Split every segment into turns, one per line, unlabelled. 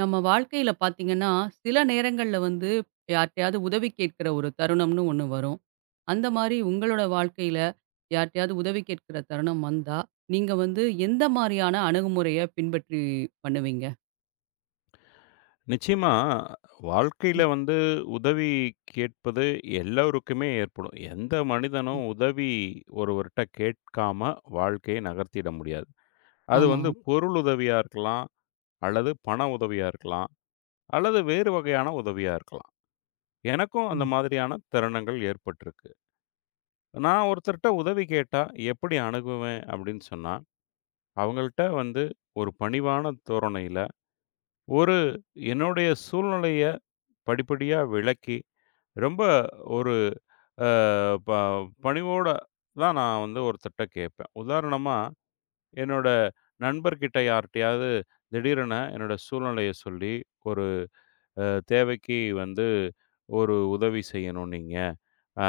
நம்ம வாழ்க்கையில பார்த்தீங்கன்னா, சில நேரங்கள்ல வந்து யார்ட்டயாவது உதவி கேட்கிற ஒரு தருணம்னு ஒண்ணு வரும். அந்த மாரி உங்களோட வாழ்க்கையில யார்ட்டயாவது உதவி கேட்கிற தருணம் வந்தா, நீங்க வந்து எந்த மாரியான அணுகுமுறைய பின்பற்றி பண்ணுவீங்க?
நிச்சயமா, வாழ்க்கையில வந்து உதவி கேட்பது எல்லோருக்குமே ஏற்படும். எந்த
ம்.
மனிதனும் உதவி ஒருவர்ட்ட கேட்காம வாழ்க்கையை நகர்த்திட முடியாது. அது
ஆமா.
வந்து பொருள் உதவியா இருக்கலாம், அல்லது பண உதவியா இருக்கலாம், அல்லது வேறு வகையான உதவியா இருக்கலாம். எனக்கும் அந்த
ம்.
மாதிரியான தருணங்கள் ஏற்பட்டிருக்கு. நான் ஒருத்தர்ட்ட உதவி கேட்டா எப்படி அணுகுவேன் அப்படின்னு சொன்னா, அவங்கள்ட்ட வந்து ஒரு பணிவான தோரணையில, ஒரு என்னுடைய சூழ்நிலைய படிப்படியா விளக்கி ரொம்ப ஒரு அ ப பணிவோட தான் நான் வந்து ஒருத்தர்ட்ட கேட்பேன். உதாரணமா, என்னோட நண்பர்கிட்ட யார்ட்டயாவது திடீரென என்னோட சூழ்நிலைய சொல்லி, ஒரு அ தேவைக்கு வந்து ஒரு உதவி செய்யணும் நீங்க. அ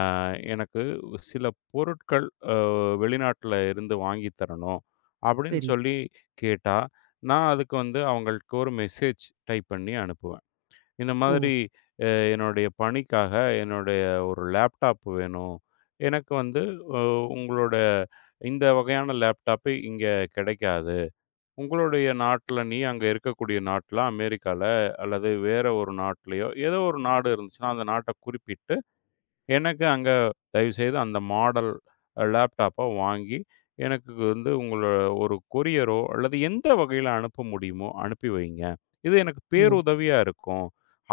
எனக்கு சில பொருட்கள் அ வெளிநாட்டுல இருந்து வாங்கி தரணும் அப்படின்னு
சரி.
சொல்லி கேட்டா, நான் அதுக்கு வந்து அவங்களுக்கு ஒரு மெசேஜ் டைப் பண்ணி அனுப்புவேன். இந்த
ஓ!
மாதிரி அ என்னுடைய பணிக்காக என்னுடைய ஒரு லேப்டாப் வேணும். எனக்கு வந்து அ உங்களோட இந்த வகையான லேப்டாப்பு இங்கே கிடைக்காது. உங்களுடைய நாட்ல நீ அங்க இருக்கக்கூடிய நாட்ல அமெரிக்கால அல்லது வேற ஒரு நாட்லயோ, ஏதோ ஒரு நாடு இருந்துச்சுன்னா, அந்த நாட்ட குறிப்பிட்டு எனக்கு அங்க தயவுசெய்து அந்த மாடல் லேப்டாப்ப வாங்கி, எனக்கு வந்து உங்கள ஒரு கொரியரோ அல்லது எந்த வகையில அனுப்ப முடியுமோ அனுப்பி வைங்க. இது எனக்கு
ஓ!
பேருதவியா இருக்கும்.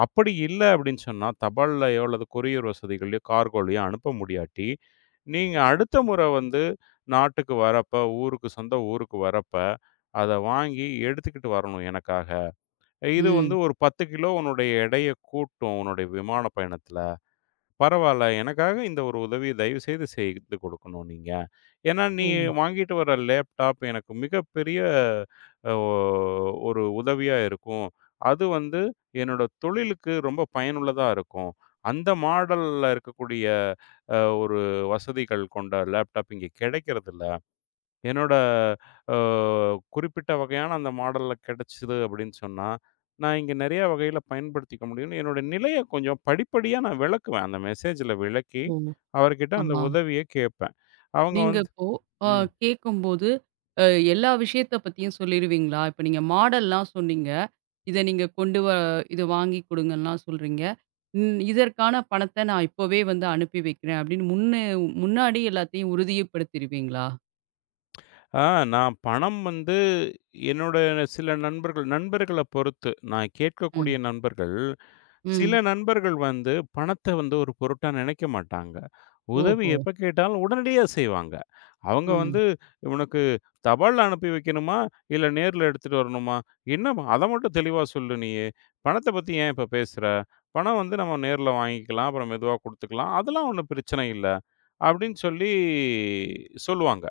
அப்படி இல்ல அப்படின்னு சொன்னா, தபால்லயோ அல்லது கொரியர் வசதிகள்லயோ, கார்கோலயோ அனுப்ப முடியாட்டி, நீங்க அடுத்த முறை வந்து நாட்டுக்கு வரப்ப, சொந்த ஊருக்கு வரப்ப, அத வாங்கி எடுத்துக்கிட்டு வரணும் எனக்காக. இது வந்து
ம்.
ஒரு 10 கிலோ உன்னுடைய எடைய கூட்டும், உன்னுடைய விமான பயணத்துல. பரவால்ல. எனக்காக இந்த ஒரு உதவிய தயவுசெய்து செய்து செய்து கொடுக்கணும் நீங்க. ஏன்னா, நீ
ஓ!
வாங்கிட்டு வர லேப்டாப் எனக்கு மிகப்பெரிய அ ஒ ஒரு உதவியா இருக்கும். அது வந்து என்னோட தொழிலுக்கு ரொம்ப பயனுள்ளதா இருக்கும். அந்த மாடல்ல இருக்கக்கூடிய ஒரு வசதிகள் கொண்ட லேப்டாப் இங்க கிடைக்கிறதில்ல. என்னோட அ குறிப்பிட்ட வகையான அந்த மாடல்ல கிடைச்சது அப்படின்னு சொன்னா, நான் இங்க நிறைய வகையில பயன்படுத்திக்க முடியும்னு என்னோட நிலைய கொஞ்சம் படிப்படியா நான் விளக்குவேன். அந்த மெசேஜ்ல விளக்கி,
ஓ!
அவர்கிட்ட
ஆ.
அந்த உதவிய கேட்பேன். அவங்க
நீங்க
வந்து
இப்போ அ
ம்.
கேட்கும்போது, அ எல்லா விஷயத்த பத்தியும் சொல்லிருவீங்களா? இப்ப நீங்க மாடல்லாம் சொன்னீங்க. இத நீங்க கொண்டு வ இத வாங்கி குடுங்கன்லாம் சொல்றீங்க. ம் இதற்கான பணத்த நான் இப்பவே வந்து அனுப்பி வைக்கிறேன் அப்படின்னு முன்னாடி எல்லாத்தையும் உறுதியப்படுத்திருவீங்களா?
ஆ நான் பணம் வந்து என்னோட சில நண்பர்கள பொறுத்து, நான் கேட்கக்கூடிய
ம்,
நண்பர்கள், சில
ம்.
நண்பர்கள் வந்து பணத்த வந்து ஒரு பொருட்டா நினைக்க மாட்டாங்க. உதவி
ஓஹோ!
எப்ப கேட்டாலும் உடனடியா செய்வாங்க. அவங்க
ம்.
வந்து "உனக்கு தபால்ல அனுப்பி வைக்கணுமா? இல்ல நேர்ல எடுத்துட்டு வரணுமா? என்னம்மா? அத மட்டும் தெளிவா சொல்லு நீயு. பணத்த பத்தி ஏன் இப்ப பேசுற? பணம் வந்து நம்ம நேர்ல வாங்கிக்கலாம். அப்புறம் மெதுவா குடுத்துக்கலாம். அதெல்லாம் ஒண்ணும் பிரச்சனை இல்ல." அப்படின்னு சொல்லி சொல்லுவாங்க.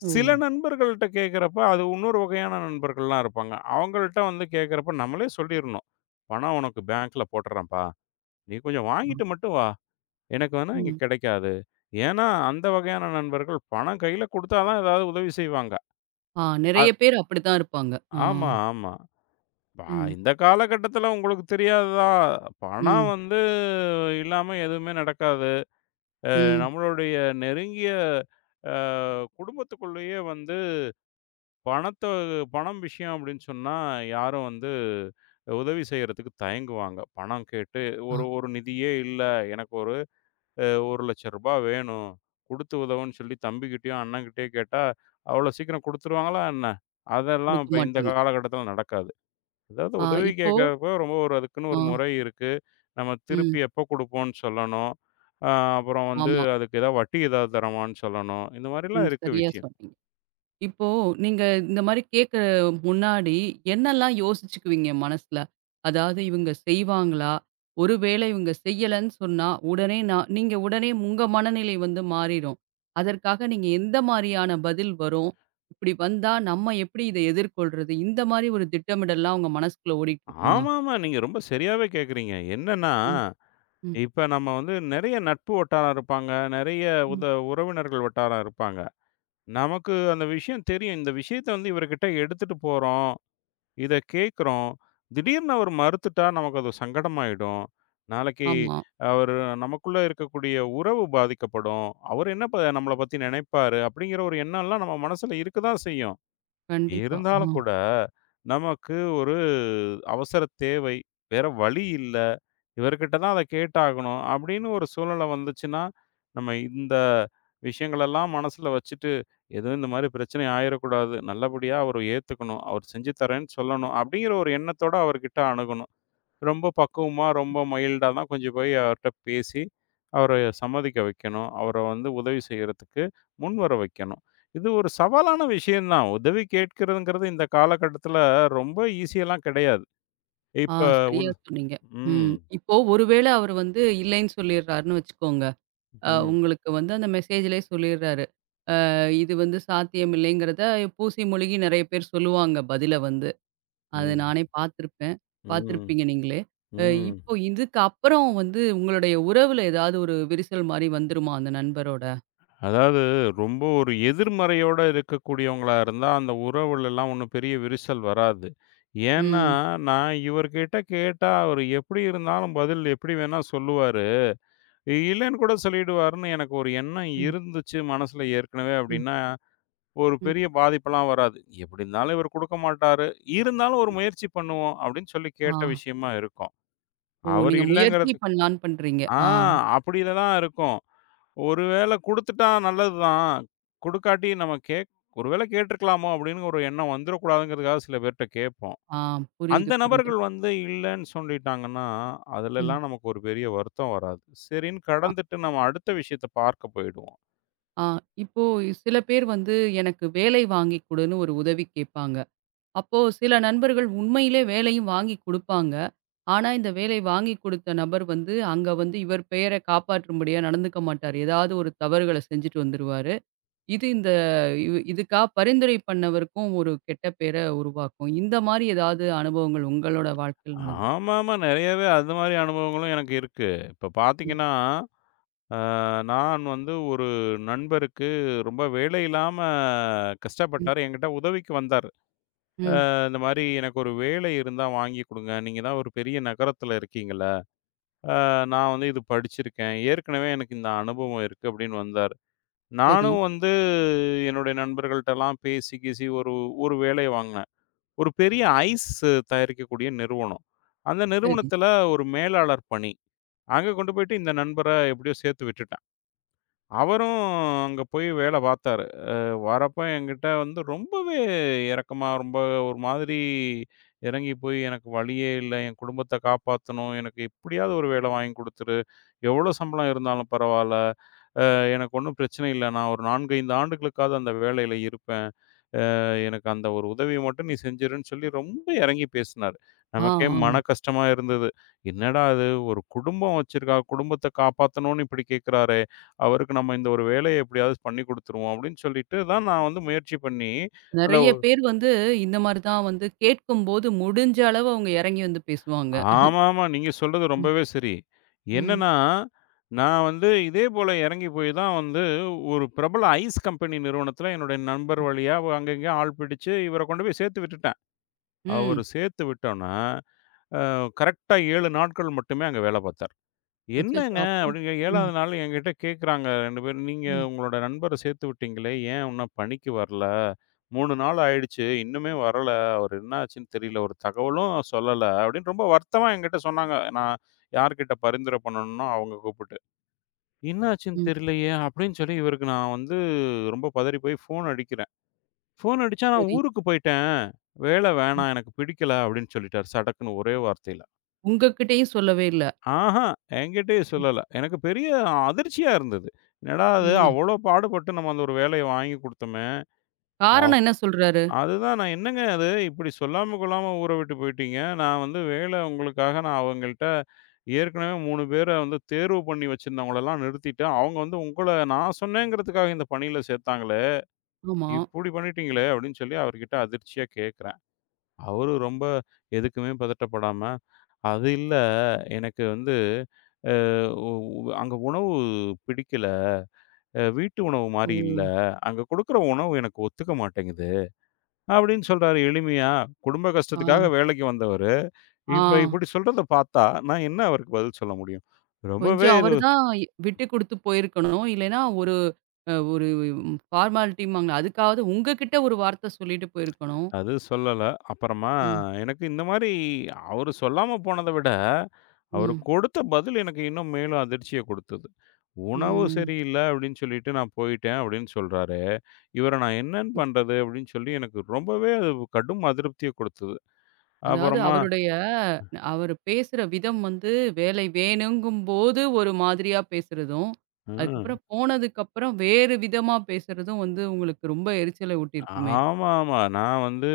ஓ!
சில நண்பர்கள்ட்ட கேட்கிறப்ப, அது இன்னொரு வகையான நண்பர்கள்லாம் இருப்பாங்க. அவங்கள்ட்ட வந்து கேட்கிறப்ப நம்மளே சொல்லிரணும். "பணம் உனக்கு பேங்க்ல போட்டுறேன்ப்பா. நீ கொஞ்சம்
ஆ.
வாங்கிட்டு மட்டும் வா. எனக்கு வேணா இங்க
ம்.
கிடைக்காது." ஏன்னா, அந்த வகையான நண்பர்கள் பணம் கையில குடுத்தா தான் ஏதாவது உதவி செய்வாங்க.
ஆ நெறைய
அத்
பேர் அப்படித்தான் இருப்பாங்க. ஆ.
ஆமா, ஆமா. ப
ம்.
இந்த காலகட்டத்தில உங்களுக்கு தெரியாததா? பணம்
ம்.
வந்து இல்லாம எதுவுமே நடக்காது.
ம்.
நம்மளுடைய நெருங்கிய அ குடும்பத்துக்குள்ளேயே வந்து பணத்த பணம் விஷயம் அப்படின்னு சொன்னா, யாரும் வந்து உதவி செய்யறதுக்கு தயங்குவாங்க. பணம் கேட்டு
ஆ
ஒரு ஒரு நிதியே இல்ல. எனக்கு ஒரு ரூ. 1,00,000 வேணும். குடுத்து உதவுன்னு சொல்லி தம்பிகிட்டயும், அண்ணங்கிட்டயும் கேட்டா, அவ்வளோ சீக்கிரம் குடுத்துருவாங்களா என்ன? அதெல்லாம்
குடுக்க
இப்ப இந்த
மாட்டாங்க.
காலகட்டத்தில நடக்காது. அதாவது
ஆ
உதவி
இப்போ
கேட்கறப்போ ரொம்ப ஒரு அதுக்குன்னு
ஆ.
ஒரு முறை இருக்கு. நம்ம
ம்.
திருப்பி எப்போ குடுப்போம்ன்னு சொல்லணும். அ அப்புறம் வந்து
ஆமா.
அதுக்கு ஏதாவது வட்டி ஏதாவது தரமான்னு சொல்லணும். இந்த மாரிலாம்
ம்.
இருக்கு
சரியா
விஷயம்.
சொன்னீங்க. இப்போ நீங்க இந்த மாரி கேட்க முன்னாடி என்னெல்லாம் யோசிச்சுக்குவீங்க மனசுல? அதாவது இவங்க செய்வாங்களா? ஒருவேளை இவங்க செய்யலன்னு சொன்னா, உடனே நீங்க உடனே உங்க மனநிலை வந்து மாறிரும். அதற்காக நீங்க எந்த மாரியான பதில் வரும்? இப்படி வந்தா நம்ம எப்படி இத எதிர்கொள்றது? இந்த மாரி ஒரு திட்டமிடல்லாம் உங்க மனசுக்குள்ள ஓடிட்டு இருக்குமா?
ஆமாமா. நீங்க ரொம்ப சரியாவே கேட்கிறீங்க. என்னன்னா,
ம், ம்,
இப்ப நம்ம வந்து நெறைய நட்பு வட்டாரம் இருப்பாங்க. நெறைய உத
ம்.
உறவினர்கள் வட்டாரம் இருப்பாங்க. நமக்கு அந்த விஷயம் தெரியும். இந்த விஷயத்த வந்து இவர்கிட்ட எடுத்துட்டு போறோம். இத கேட்கிறோம். திடீர்னு அவர் மறுத்துட்டா நமக்கு அது சங்கடமாயிடும். நாளைக்கு
ஆமா.
அவரு நமக்குள்ள இருக்கக்கூடிய உறவு பாதிக்கப்படும். அவர் என்ன நம்மள பத்தி நினைப்பாரு? அப்படிங்கிற ஒரு எண்ணம்லாம் நம்ம மனசுல இருக்க தான் செய்யும்.
கண்டிப்பா.
இருந்தாலும்
ஆ,
கூட, நமக்கு ஒரு அவசர தேவை. வேற வழி இல்ல. இவர்கிட்ட தான் அத கேட்டாகணும். அப்படின்னு ஒரு சூழ்நிலை வந்துச்சுன்னா, நம்ம இந்த விஷயங்களெல்லாம் மனசுல வச்சுட்டு, எதுவும் இந்த மாரி பிரச்சனை ஆயிறக்கூடாது. நல்லபடியா அவரு ஏத்துக்கணும். அவர் செஞ்சு தரேன்னு சொல்லணும். அப்படிங்கிற ஒரு எண்ணத்தோட அவர்கிட்ட அணுகணும். ரொம்ப பக்குவமா, ரொம்ப மைல்டா தான் கொஞ்சம் போய் அவர்ட்ட பேசி, அவர சம்மதிக்க வைக்கணும். அவர வந்து உதவி செய்யறதுக்கு முன்வர வைக்கணும். இது ஒரு சவாலான விஷயம் தான். உதவி கேட்கிறதுங்கிறது இந்த காலகட்டத்தில ரொம்ப ஈசியலாம் கிடையாது.
ஆ
இப்ப உத
சரியா சொன்னீங்க.
ம்,
ம். இப்போ ஒருவேளை அவரு வந்து இல்லைன்னு சொல்லிர்றாருன்னு வச்சுக்கோங்க.
ம்,
உங்களுக்கு வந்து அந்த மெசேஜ்லயே சொல்லிடுறாரு. இது வந்து சாத்தியமில்லைங்கிறத பூசி முழுகி நெறைய பேர் சொல்லுவாங்க பதில வந்து. அது
ம்,
நானே பார்த்துருப்பேன்.
ம்,
பார்த்துருப்பீங்க நீங்களே. அ
ம்.
இப்போ இதுக்கு அப்புறம் வந்து உங்களுடைய உறவுல ஏதாவது ஒரு விரிசல் மாரி வந்துருமா அந்த நண்பரோட?
அதாவது ரொம்ப ஒரு எதிர்மறையோட இருக்கக்கூடியவங்களா இருந்தா, அந்த உறவுலலாம் ஒண்ணும் பெரிய விரிசல் வராது. ஏன்னா,
ம்.
நான் இவர்கிட்ட கேட்டா, அவரு எப்படி இருந்தாலும் பதில் எப்படி வேணா சொல்லுவாரு. இல்லன்னு கூட சொல்லிடுவாருன்னு எனக்கு ஒரு எண்ணம்
ம்.
இருந்துச்சு மனசுல ஏற்கனவே
ம்.
அப்டின்னா, ஒரு
ம்.
பெரிய பாதிப்பெல்லாம் வராது. எப்டி இருந்தாலும் இவரு குடுக்க மாட்டாரு. இருந்தாலும் ஒரு முயற்சி பண்ணுவோம் அப்டின்னு சொல்லி
ஆ.
கேட்ட விஷயமா இருக்கும்.
ஓ!
அவரு
நீங்க முயற்சி
இல்லங்கிறது
பண்ணலான்னு பண்றீங்க.
ஆ
ஆ.
அப்டில தான் இருக்கும். ஒரு வேள குடுத்துட்டா நல்லது தான். குடுக்காட்டி நம்ம ஒரு வேள கேட்டுருக்கலாமோ அப்டின்னு ஒரு எண்ணம் வந்துரக்கூடாதுங்கிறதுக்காக சில பேர்ட்ட கேட்போம்.
ஆ.
அந்த
புரியுது, புரியுது.
நபர்கள் வந்து இல்லன்னு சொல்லிட்டாங்கன்னா,
ம்.
அதுலலாம் நமக்கு ஒரு பெரிய வருத்தம் வராது. சரின்னு
ஆ.
கடந்துட்டு நம்ம அடுத்த விஷயத்த பார்க்க போயிடுவோம்.
ஆ. இப்போ சில பேர் வந்து எனக்கு வேலை வாங்கி குடுன்னு ஒரு உதவி கேட்பாங்க. அப்போ சில நண்பர்கள் உண்மையிலே வேலையும் வாங்கி குடுப்பாங்க. ஆனா, இந்த வேலை வாங்கி குடுத்த நபர் வந்து, அங்க வந்து இவர் பெயர காப்பாற்றும்படியா நடந்துக்க மாட்டாரு. ஏதாவது ஒரு தவறுகள செஞ்சுட்டு வந்துருவாரு. இது இந்த இது இதுக்கா பரிந்துரை பண்ணவருக்கும் ஒரு கெட்ட பேர உருவாக்கும். இந்த மாரி ஏதாவது அனுபவங்கள் உங்களோட வாழ்க்கையில நடந்திருக்கா?
ஆமாமா. நெறையவே அது மாரி அனுபவங்களும் எனக்கு இருக்கு. இப்ப
ம்,
பார்த்தீங்கன்னா, அ நான் வந்து ஒரு நண்பருக்கு ரொம்ப வேலை இல்லாம
ம்,
கஷ்டப்பட்டாரு. என்கிட்ட உதவிக்கு வந்தாரு.
ம்.
இந்த மாரி எனக்கு ஒரு வேலை இருந்தா வாங்கி குடுங்க. நீங்க தான் ஒரு பெரிய நகரத்துல இருக்கீங்கல்ல. நான் வந்து இது படிச்சிருக்கேன். ஏற்கனவே எனக்கு இந்த அனுபவம் இருக்கு அப்படின்னு வந்தாரு.
சரி,
நானும் வந்து என்னுடைய நண்பர்கள்ட்டலாம் பேசி கீசி ஒரு ஒரு வேலைய வாங்குனேன். ஒரு பெரிய ஐஸ் தயாரிக்கக்கூடிய நிறுவனம். அந்த
சரி.
நிறுவனத்தில ஒரு மேலாளர் பணி. அங்க கொண்டு போயிட்டு இந்த நண்பர எப்படியோ சேர்த்து விட்டுட்டேன். அவரும் அங்க போய் வேல பார்த்தாரு. வரப்ப என்கிட்ட வந்து ரொம்பவே இரக்கமா, ரொம்ப ஒரு மாதிரி இறங்கி போய் எனக்கு வழியே இல்ல. என் குடும்பத்த காப்பாத்தணும். எனக்கு எப்படியாவது ஒரு வேல வாங்கி குடுத்துரு. எவ்வளோ சம்பளம் இருந்தாலும் பரவால்ல. எனக்கு ஒண்ணும் பிரச்சனை இல்ல. நான் ஒரு 4, 5 ஆண்டுகளுக்காவது அந்த வேலையில இருப்பேன். எனக்கு அந்த ஒரு உதவிய மட்டும் நீ செஞ்சிருன்னு சொல்லி ரொம்ப இறங்கி பேசினாரு.
ஆ,
நமக்கே மன
ஆ.
கஷ்டமா இருந்தது. என்னடா இது ஒரு குடும்பம் வச்சிருக்கா, குடும்பத்த காப்பாத்தணும்னு இப்படி கேட்கிறாரே! அவருக்கு நம்ம இந்த ஒரு வேலைய எப்படியாவது பண்ணி குடுத்துருவோம் அப்படின்னு சொல்லிட்டு தான் நான் வந்து முயற்சி பண்ணி, அந்த
நெறைய பேர் வந்து இந்த மாரி தான் வந்து கேட்கும்போது முடிஞ்ச அளவு அவங்க இறங்கி வந்து பேசுவாங்க.
ஆமாமா. நீங்க சொல்றது
ம்,
ரொம்பவே சரி.
ம்,
என்னன்னா, நான் வந்து இதே போல இறங்கி போய் தான் வந்து ஒரு பிரபல ஐஸ் கம்பெனி நிறுவனத்தில என்னுடைய நண்பர் வழியா அங்க இங்கேயும் ஆள் பிடிச்சு இவர கொண்டு போய் சேர்த்து விட்டுட்டேன். அவரு
ம்.
சேர்த்து விட்டோன்ன, அ கரெக்ட்டா 7 நாட்கள் மட்டுமே அங்க வேல பார்த்தேன்.
அச்சச்சோ!
"என்னங்க?"
அப்புறம்?
அப்படின்னு
ம்.
7வது நாள் என்கிட்ட கேட்குறாங்க 2 பேரும். "நீங்க
ம்,
உங்களோட நண்பர சேர்த்து விட்டீங்களே, ஏன் இன்னும் பணிக்கு வரல? 3 நாள் ஆயிடுச்சு. இன்னுமே வரல. அவரு என்னாச்சுன்னு தெரியல. ஒரு தகவலும் சொல்லல." அப்படின்னு ரொம்ப வருத்தமா என்கிட்ட சொன்னாங்க. நான் யார்கிட்ட பரிந்துரை பண்ணணும்னோ அவங்க கூப்பிட்டு. "என்னாச்சுன்னு
ம்.
தெரியலையே!" அப்படின்னு சொல்லி இவருக்கு நான் வந்து ரொம்ப பதறி போய் ஃபோன் அடிக்கிறேன். ஃபோன் அடிச்சா, "நான்
சரி.
ஊருக்கு போயிட்டேன். வேலை
ம்.
வேணாம். எனக்கு பிடிக்கல." அப்படின்னு சொல்லிட்டாரு. சடக்குன்னு ஒரே வார்த்தையில.
உங்ககிட்டயும் சொல்லவே இல்ல.
ஆஹா! என்கிட்டயே
ம்,
சொல்லல. எனக்கு பெரிய அதிர்ச்சியா இருந்தது. என்னடா அது
ம்.
அவ்ளோ பாடுபட்டு நம்ம அந்த ஒரு வேலைய வாங்கி குடுத்தோமே! வாவ்!
காரணம் என்ன சொல்றாரு?
அதுதான் நான் என்னங்க அது இப்படி சொல்லாம கொள்ளாம ஊர விட்டு போயிட்டீங்க. நான் வந்து வேலை உங்களுக்காக நான் அவங்கள்ட்ட ஏற்கனவே 3 பேர வந்து தேர்வு பண்ணி வச்சிருந்தவங்களலாம் நிறுத்திட்டேன். அவங்க வந்து உங்கள நான் சொன்னேங்கிறதுக்காக இந்த பணியில சேர்த்தாங்களே!
ஆமா.
இப்படி பண்ணிட்டீங்களே! அப்படின்னு சொல்லி அவர்கிட்ட அதிர்ச்சியா கேட்கிறேன். அவரு ரொம்ப எதுக்குமே பதட்டப்படாம, அது இல்ல எனக்கு வந்து ஒ உ அங்க உணவு பிடிக்கல. வீட்டு உணவு
ஓ!
மாரி இல்ல. அங்க குடுக்குற உணவு எனக்கு ஒத்துக்க மாட்டேங்குது. அப்படின்னு சொல்றாரு எளிமையா. குடும்ப
ஆ,
கஷ்டத்துக்காக வேலைக்கு வந்தவரு.
ஆ.
இப்ப இப்படி சொல்றத பார்த்தா, நான் என்ன அவருக்கு பதில் சொல்ல முடியும்? ரொம்பவே
கொஞ்சம்
இது
அவரு தான் விட்டு குடுத்து போயிருக்கணும். இல்லைன்னா ஒரு ஃபார்மாலிட்டிம்பாங்களே அதுக்காவது உங்ககிட்ட ஒரு வார்த்த சொல்லிட்டு போயிருக்கணும்.
அது சொல்லல. அப்புறமா
ம்,
எனக்கு இந்த மாரி அவரு சொல்லாம போனத விட, அவரு
ம்,
கொடுத்த பதில் எனக்கு இன்னும் மேலும் அதிர்ச்சிய குடுத்தது. "உணவு
ம்.
சரியில்ல" அப்படின்னு சொல்லிட்டு நான் போயிட்டேன் அப்படின்னு சொல்றாரு. இவர நான் என்னன்னு
ம்.
பண்றது? அப்படின்னு சொல்லி எனக்கு ரொம்பவே அது கடும் அதிருப்திய குடுத்தது.
அதாவது
அப்புறமா
அவருடைய அவரு பேசுற விதம் வந்து வேலை வேணுங்கும்போது ஒரு மாதிரியா பேசுறதும்,
அ
அதுக்கப்புறம் போனதுக்கப்புறம் வேறு விதமா பேசுறதும் வந்து உங்களுக்கு ரொம்ப எரிச்சல ஊட்டியிருக்குமே!
ஆமாமா. நான் வந்து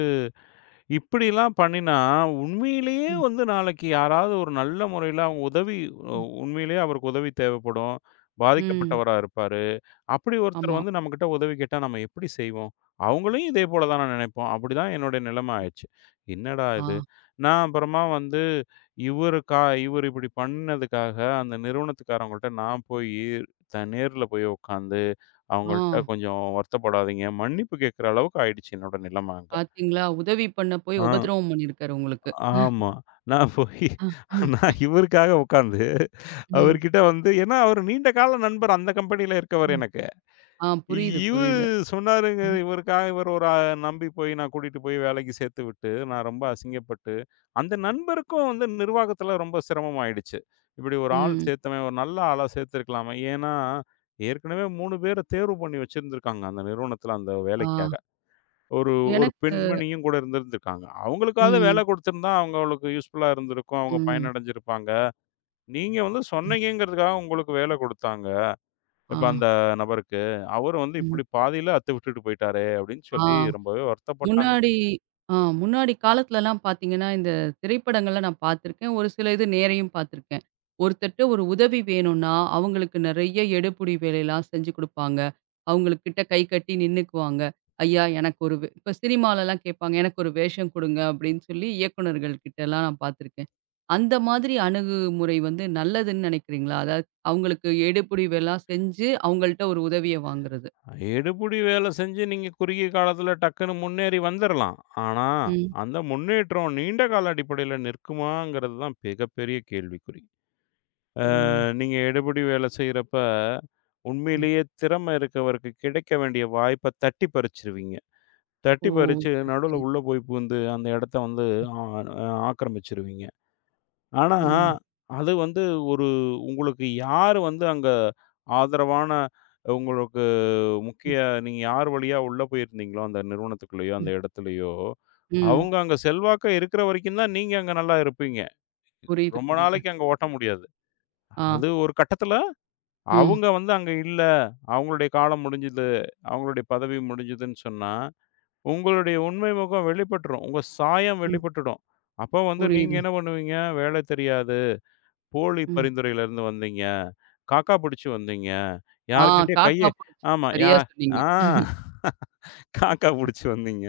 இப்படிலாம் பண்ணினா உண்மையிலேயே
ம்.
வந்து நாளைக்கு யாராவது ஒரு நல்ல முறையில அவங்க உதவி உ
ம்.
உண்மையிலேயே அவருக்கு உதவி தேவைப்படும்.
ம்.
பாதிக்கப்பட்டவரா இருப்பாரு. அப்படி ஒருத்தர்
ஆமா.
வந்து நம்மகிட்ட உதவி கேட்டா நம்ம எப்படி செய்வோம்? அவங்களையும் இதே போல தான் நான் நினைப்போம். அப்படிதான் என்னுடைய நிலைமை ஆயிருச்சு. என்னடா இது!
ஆ.
நான் அப்புறமா வந்து இவருக்கா இவரு இப்படி பண்ணதுக்காக அந்த நிறுவனத்துக்காரவங்கள்ட்ட நான் போயி நேர்ல போய் உட்காந்து
ஆ.
அவங்கள்ட்ட கொஞ்சம் வருத்தப்படாதீங்க, மன்னிப்பு கேட்கிற அளவுக்கு ஆயிடுச்சு என்னோட நிலைமை அங்க.
பாத்தீங்களா? உதவி பண்ண போய்
ஆ,
உபத்திரவம் பண்ணியிருக்காரு உங்களுக்கு.
ஆமா. நான் போயி
ஆ, ஆ.
நான் இவருக்காக உட்காந்து
ம்.
அவர்கிட்ட வந்து ஏன்னா அவரு நீண்ட கால நண்பர் அந்த கம்பெனியில இருக்கவர்
ம்.
எனக்கு.
ஆ புரியுது,
இவரு
புரியுது.
சொன்னாருங்க.
ம்.
இவருக்காக இவரு ஒரு அ நம்பி போய் நான் கூட்டிட்டு போய் வேலைக்கு சேர்த்து விட்டு, நான் ரொம்ப அசிங்கப்பட்டு, அந்த நண்பருக்கும் வந்து நிர்வாகத்தில ரொம்ப சிரமமாயிடுச்சு. இப்படி ஒரு ஆள்
ம்.
சேர்த்தவன், ஒரு நல்ல ஆளா சேர்த்துருக்கலாமே. ஏன்னா, ஏற்கனவே 3 பேர தேர்வு பண்ணி வச்சிருந்திருக்காங்க, அந்த நிறுவனத்தில அந்த
ஆ.
வேலைக்காக. ஒரு ஒரு
எனக்கு
பெண்மணியும் கூட இருந்திருந்திருக்காங்க. அவங்களுக்காவது வேலை
ம்.
குடுத்திருந்தா, அவங்களுக்கு யூஸ்ஃபுல்லா இருந்திருக்கும். அவங்க
ம்.
பயனடைஞ்சிருப்பாங்க. நீங்க வந்து
ம்.
சொன்னீங்கங்கிறதுக்காக உங்களுக்கு வேலை குடுத்தாங்க.
ஆ.
இப்ப அந்த நபருக்கு, அவரு வந்து
ம்.
இப்டி பாதியில அத்த விட்டுட்டு போயிட்டாரே! அப்டின்னு
ஆ.
சொல்லி ரொம்பவே வருத்தப்பட்டாங்க.
முன்னாடி ஆ முன்னாடி காலத்துலலாம் பார்த்தீங்கன்னா, இந்த திரைப்படங்கள்ல நான் பார்த்துருக்கேன். ஒரு சில இது நேரயும் பார்த்துருக்கேன். ஒருத்தர்ட்ட ஒரு உதவி வேணும்னா, அவங்களுக்கு நெறைய எடுபுடி வேலைலாம் செஞ்சு குடுப்பாங்க. அவங்களுக்கிட்ட கை கட்டி நின்னுக்குவாங்க. ஐயா எனக்கு ஒரு வே இப்ப சினிமாலலாம் கேட்பாங்க, "எனக்கு ஒரு வேஷம் குடுங்க" அப்படின்னு சொல்லி இயக்குனர்கள் கிட்டலாம் நான் பார்த்துருக்கேன். அந்த மாதிரி அணுகுமுறை வந்து நல்லதுன்னு நினைக்கிறீங்களா? அதாவது அவங்களுக்கு எடுபிடி வேலாம் செஞ்சு, அவங்கள்ட்ட ஒரு உதவிய வாங்குறது.
எடுபிடி வேல செஞ்சு நீங்க குறுகிய காலத்துல டக்குன்னு முன்னேறி வந்துரலாம். ஆனா,
ம்.
அந்த முன்னேற்றம் நீண்ட கால அடிப்படையில நிற்குமாங்கிறது தான் மிகப்பெரிய கேள்விக்குறி.
ஓ!
நீங்க எடுபிடி வேல செய்றப்ப,
ம்.
உண்மையிலேயே திறமை இருக்கவருக்கு கிடைக்க வேண்டிய வாய்ப்ப தட்டி பறிச்சுருவீங்க.
ஓ!
தட்டி பறிச்சு
சரி,
நடுவுல
சரி.
உள்ள போய் புகுந்து அந்த இடத்த வந்து ஆ ஆ ஆக்கிரமிச்சுருவீங்க. ஆனா,
ம்.
அது வந்து ஒரு உங்களுக்கு யார் வந்து அங்க ஆதரவான உங்களுக்கு முக்கிய
ம்,
நீங்க யார் வழியா உள்ள போயிருந்தீங்களோ, அந்த நிறுவனத்துக்குள்ளயோ, அந்த
ம்,
இடத்துலயோ,
ம்.
அவங்க அங்க செல்வாக்கா இருக்கிற வரைக்கும் தான் நீங்க அங்க நல்லா இருப்பீங்க.
புரியுது,
ரொம்ப
புரியுது.
நாளைக்கு அங்க ஓட்ட முடியாது.
ஆ,
அது ஒரு கட்டத்துல
ம்,
அவங்க வந்து அங்க இல்ல, அவங்களுடைய காலம் முடிஞ்சது, அவங்களுடைய பதவி முடிஞ்சதுன்னு சொன்னா, உங்களுடைய உண்மை முகம் வெளிப்பட்டுரும். உங்க சாயம்
ம்.
வெளிப்பட்டுடும். அப்ப வந்து நீங்க
புரியுது.
என்ன பண்ணுவீங்க? வேலை தெரியாது. போலி
ம்.
பரிந்துரையிலருந்து வந்தீங்க. காக்கா புடிச்சு வந்தீங்க.
ஆ
யார்கிட்டயும்
காக்கா புடிச்சு.
ஆமா. யா
சரியா சொன்னீங்க.
ஆ காக்கா புடிச்சு வந்தீங்க.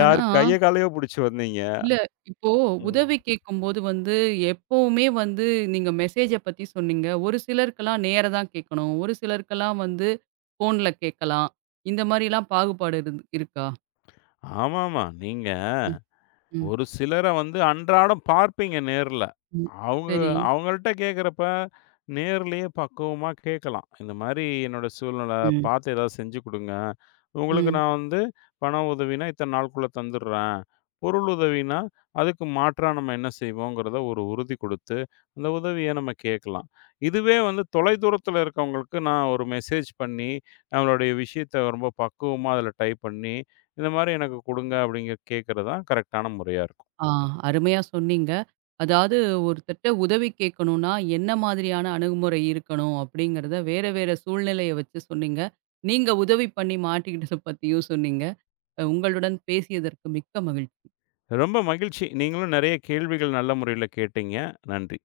ஆனா,
கைய காலையோ புடிச்சு வந்தீங்க.
இல்ல இப்போ
ம்.
உதவி கேட்கும்போது வந்து எப்பவுமே வந்து நீங்க மெசேஜ பத்தி சொன்னீங்க. ஒரு சிலருக்கெல்லாம் நேரா தான் கேட்கணும். ஒரு சிலருக்கெல்லாம் வந்து ஃபோன்ல கேட்கலாம். இந்த மாரிலாம் பாகுபாடு இருக்கா?
ஆமாமா. நீங்க
ம், ம்,
ஒரு சிலர வந்து அன்றாடம் பார்ப்பீங்க நேர்ல.
ம்.
அவுங்க
சரி.
அவுங்கள்ட்ட கேட்கிறப்ப, நேர்லயே பக்குவமா கேட்கலாம். இந்த மாரி என்னோட சூழ்நிலை,
ம்,
பார்த்து ஏதாவது செஞ்சு குடுங்க. உங்களுக்கு
ம்.
நான் வந்து பண உதவினா, இத்தன நாளுக்குள்ள தந்துடுறேன். பொருள் உதவினா, அதுக்கு மாற்றா நம்ம என்ன செய்வோங்கிறத ஒரு உறுதி குடுத்து, அந்த உதவிய நம்ம கேட்கலாம். இதுவே வந்து தொலைதூரத்தில இருக்கவங்களுக்கு நான் ஒரு மெசேஜ் பண்ணி, நம்மளுடைய விஷயத்த ரொம்ப பக்குவமா அதில டைப் பண்ணி இந்த மாரி எனக்கு குடுங்க அப்படிங்க கேட்கறது தான் கரெக்டான முறையா இருக்கும்.
ஆ, அருமையா சொன்னீங்க. அதாவது ஒருத்தர்ட்ட உதவி கேட்கணும்னா, என்ன மாதிரியான அணுகுமுறை இருக்கணும் அப்படிங்கிறத வேற வேற சூழ்நிலைய வச்சு சொன்னீங்க. நீங்க உதவி பண்ணி மாட்டிக்கிட்டத பத்தியும் சொன்னீங்க. உங்களுடன் பேசியதற்கு மிக்க மகிழ்ச்சி.
ரொம்ப மகிழ்ச்சி. நீங்களும் நெறைய கேள்விகள் நல்ல முறையில கேட்டீங்க. நன்றி.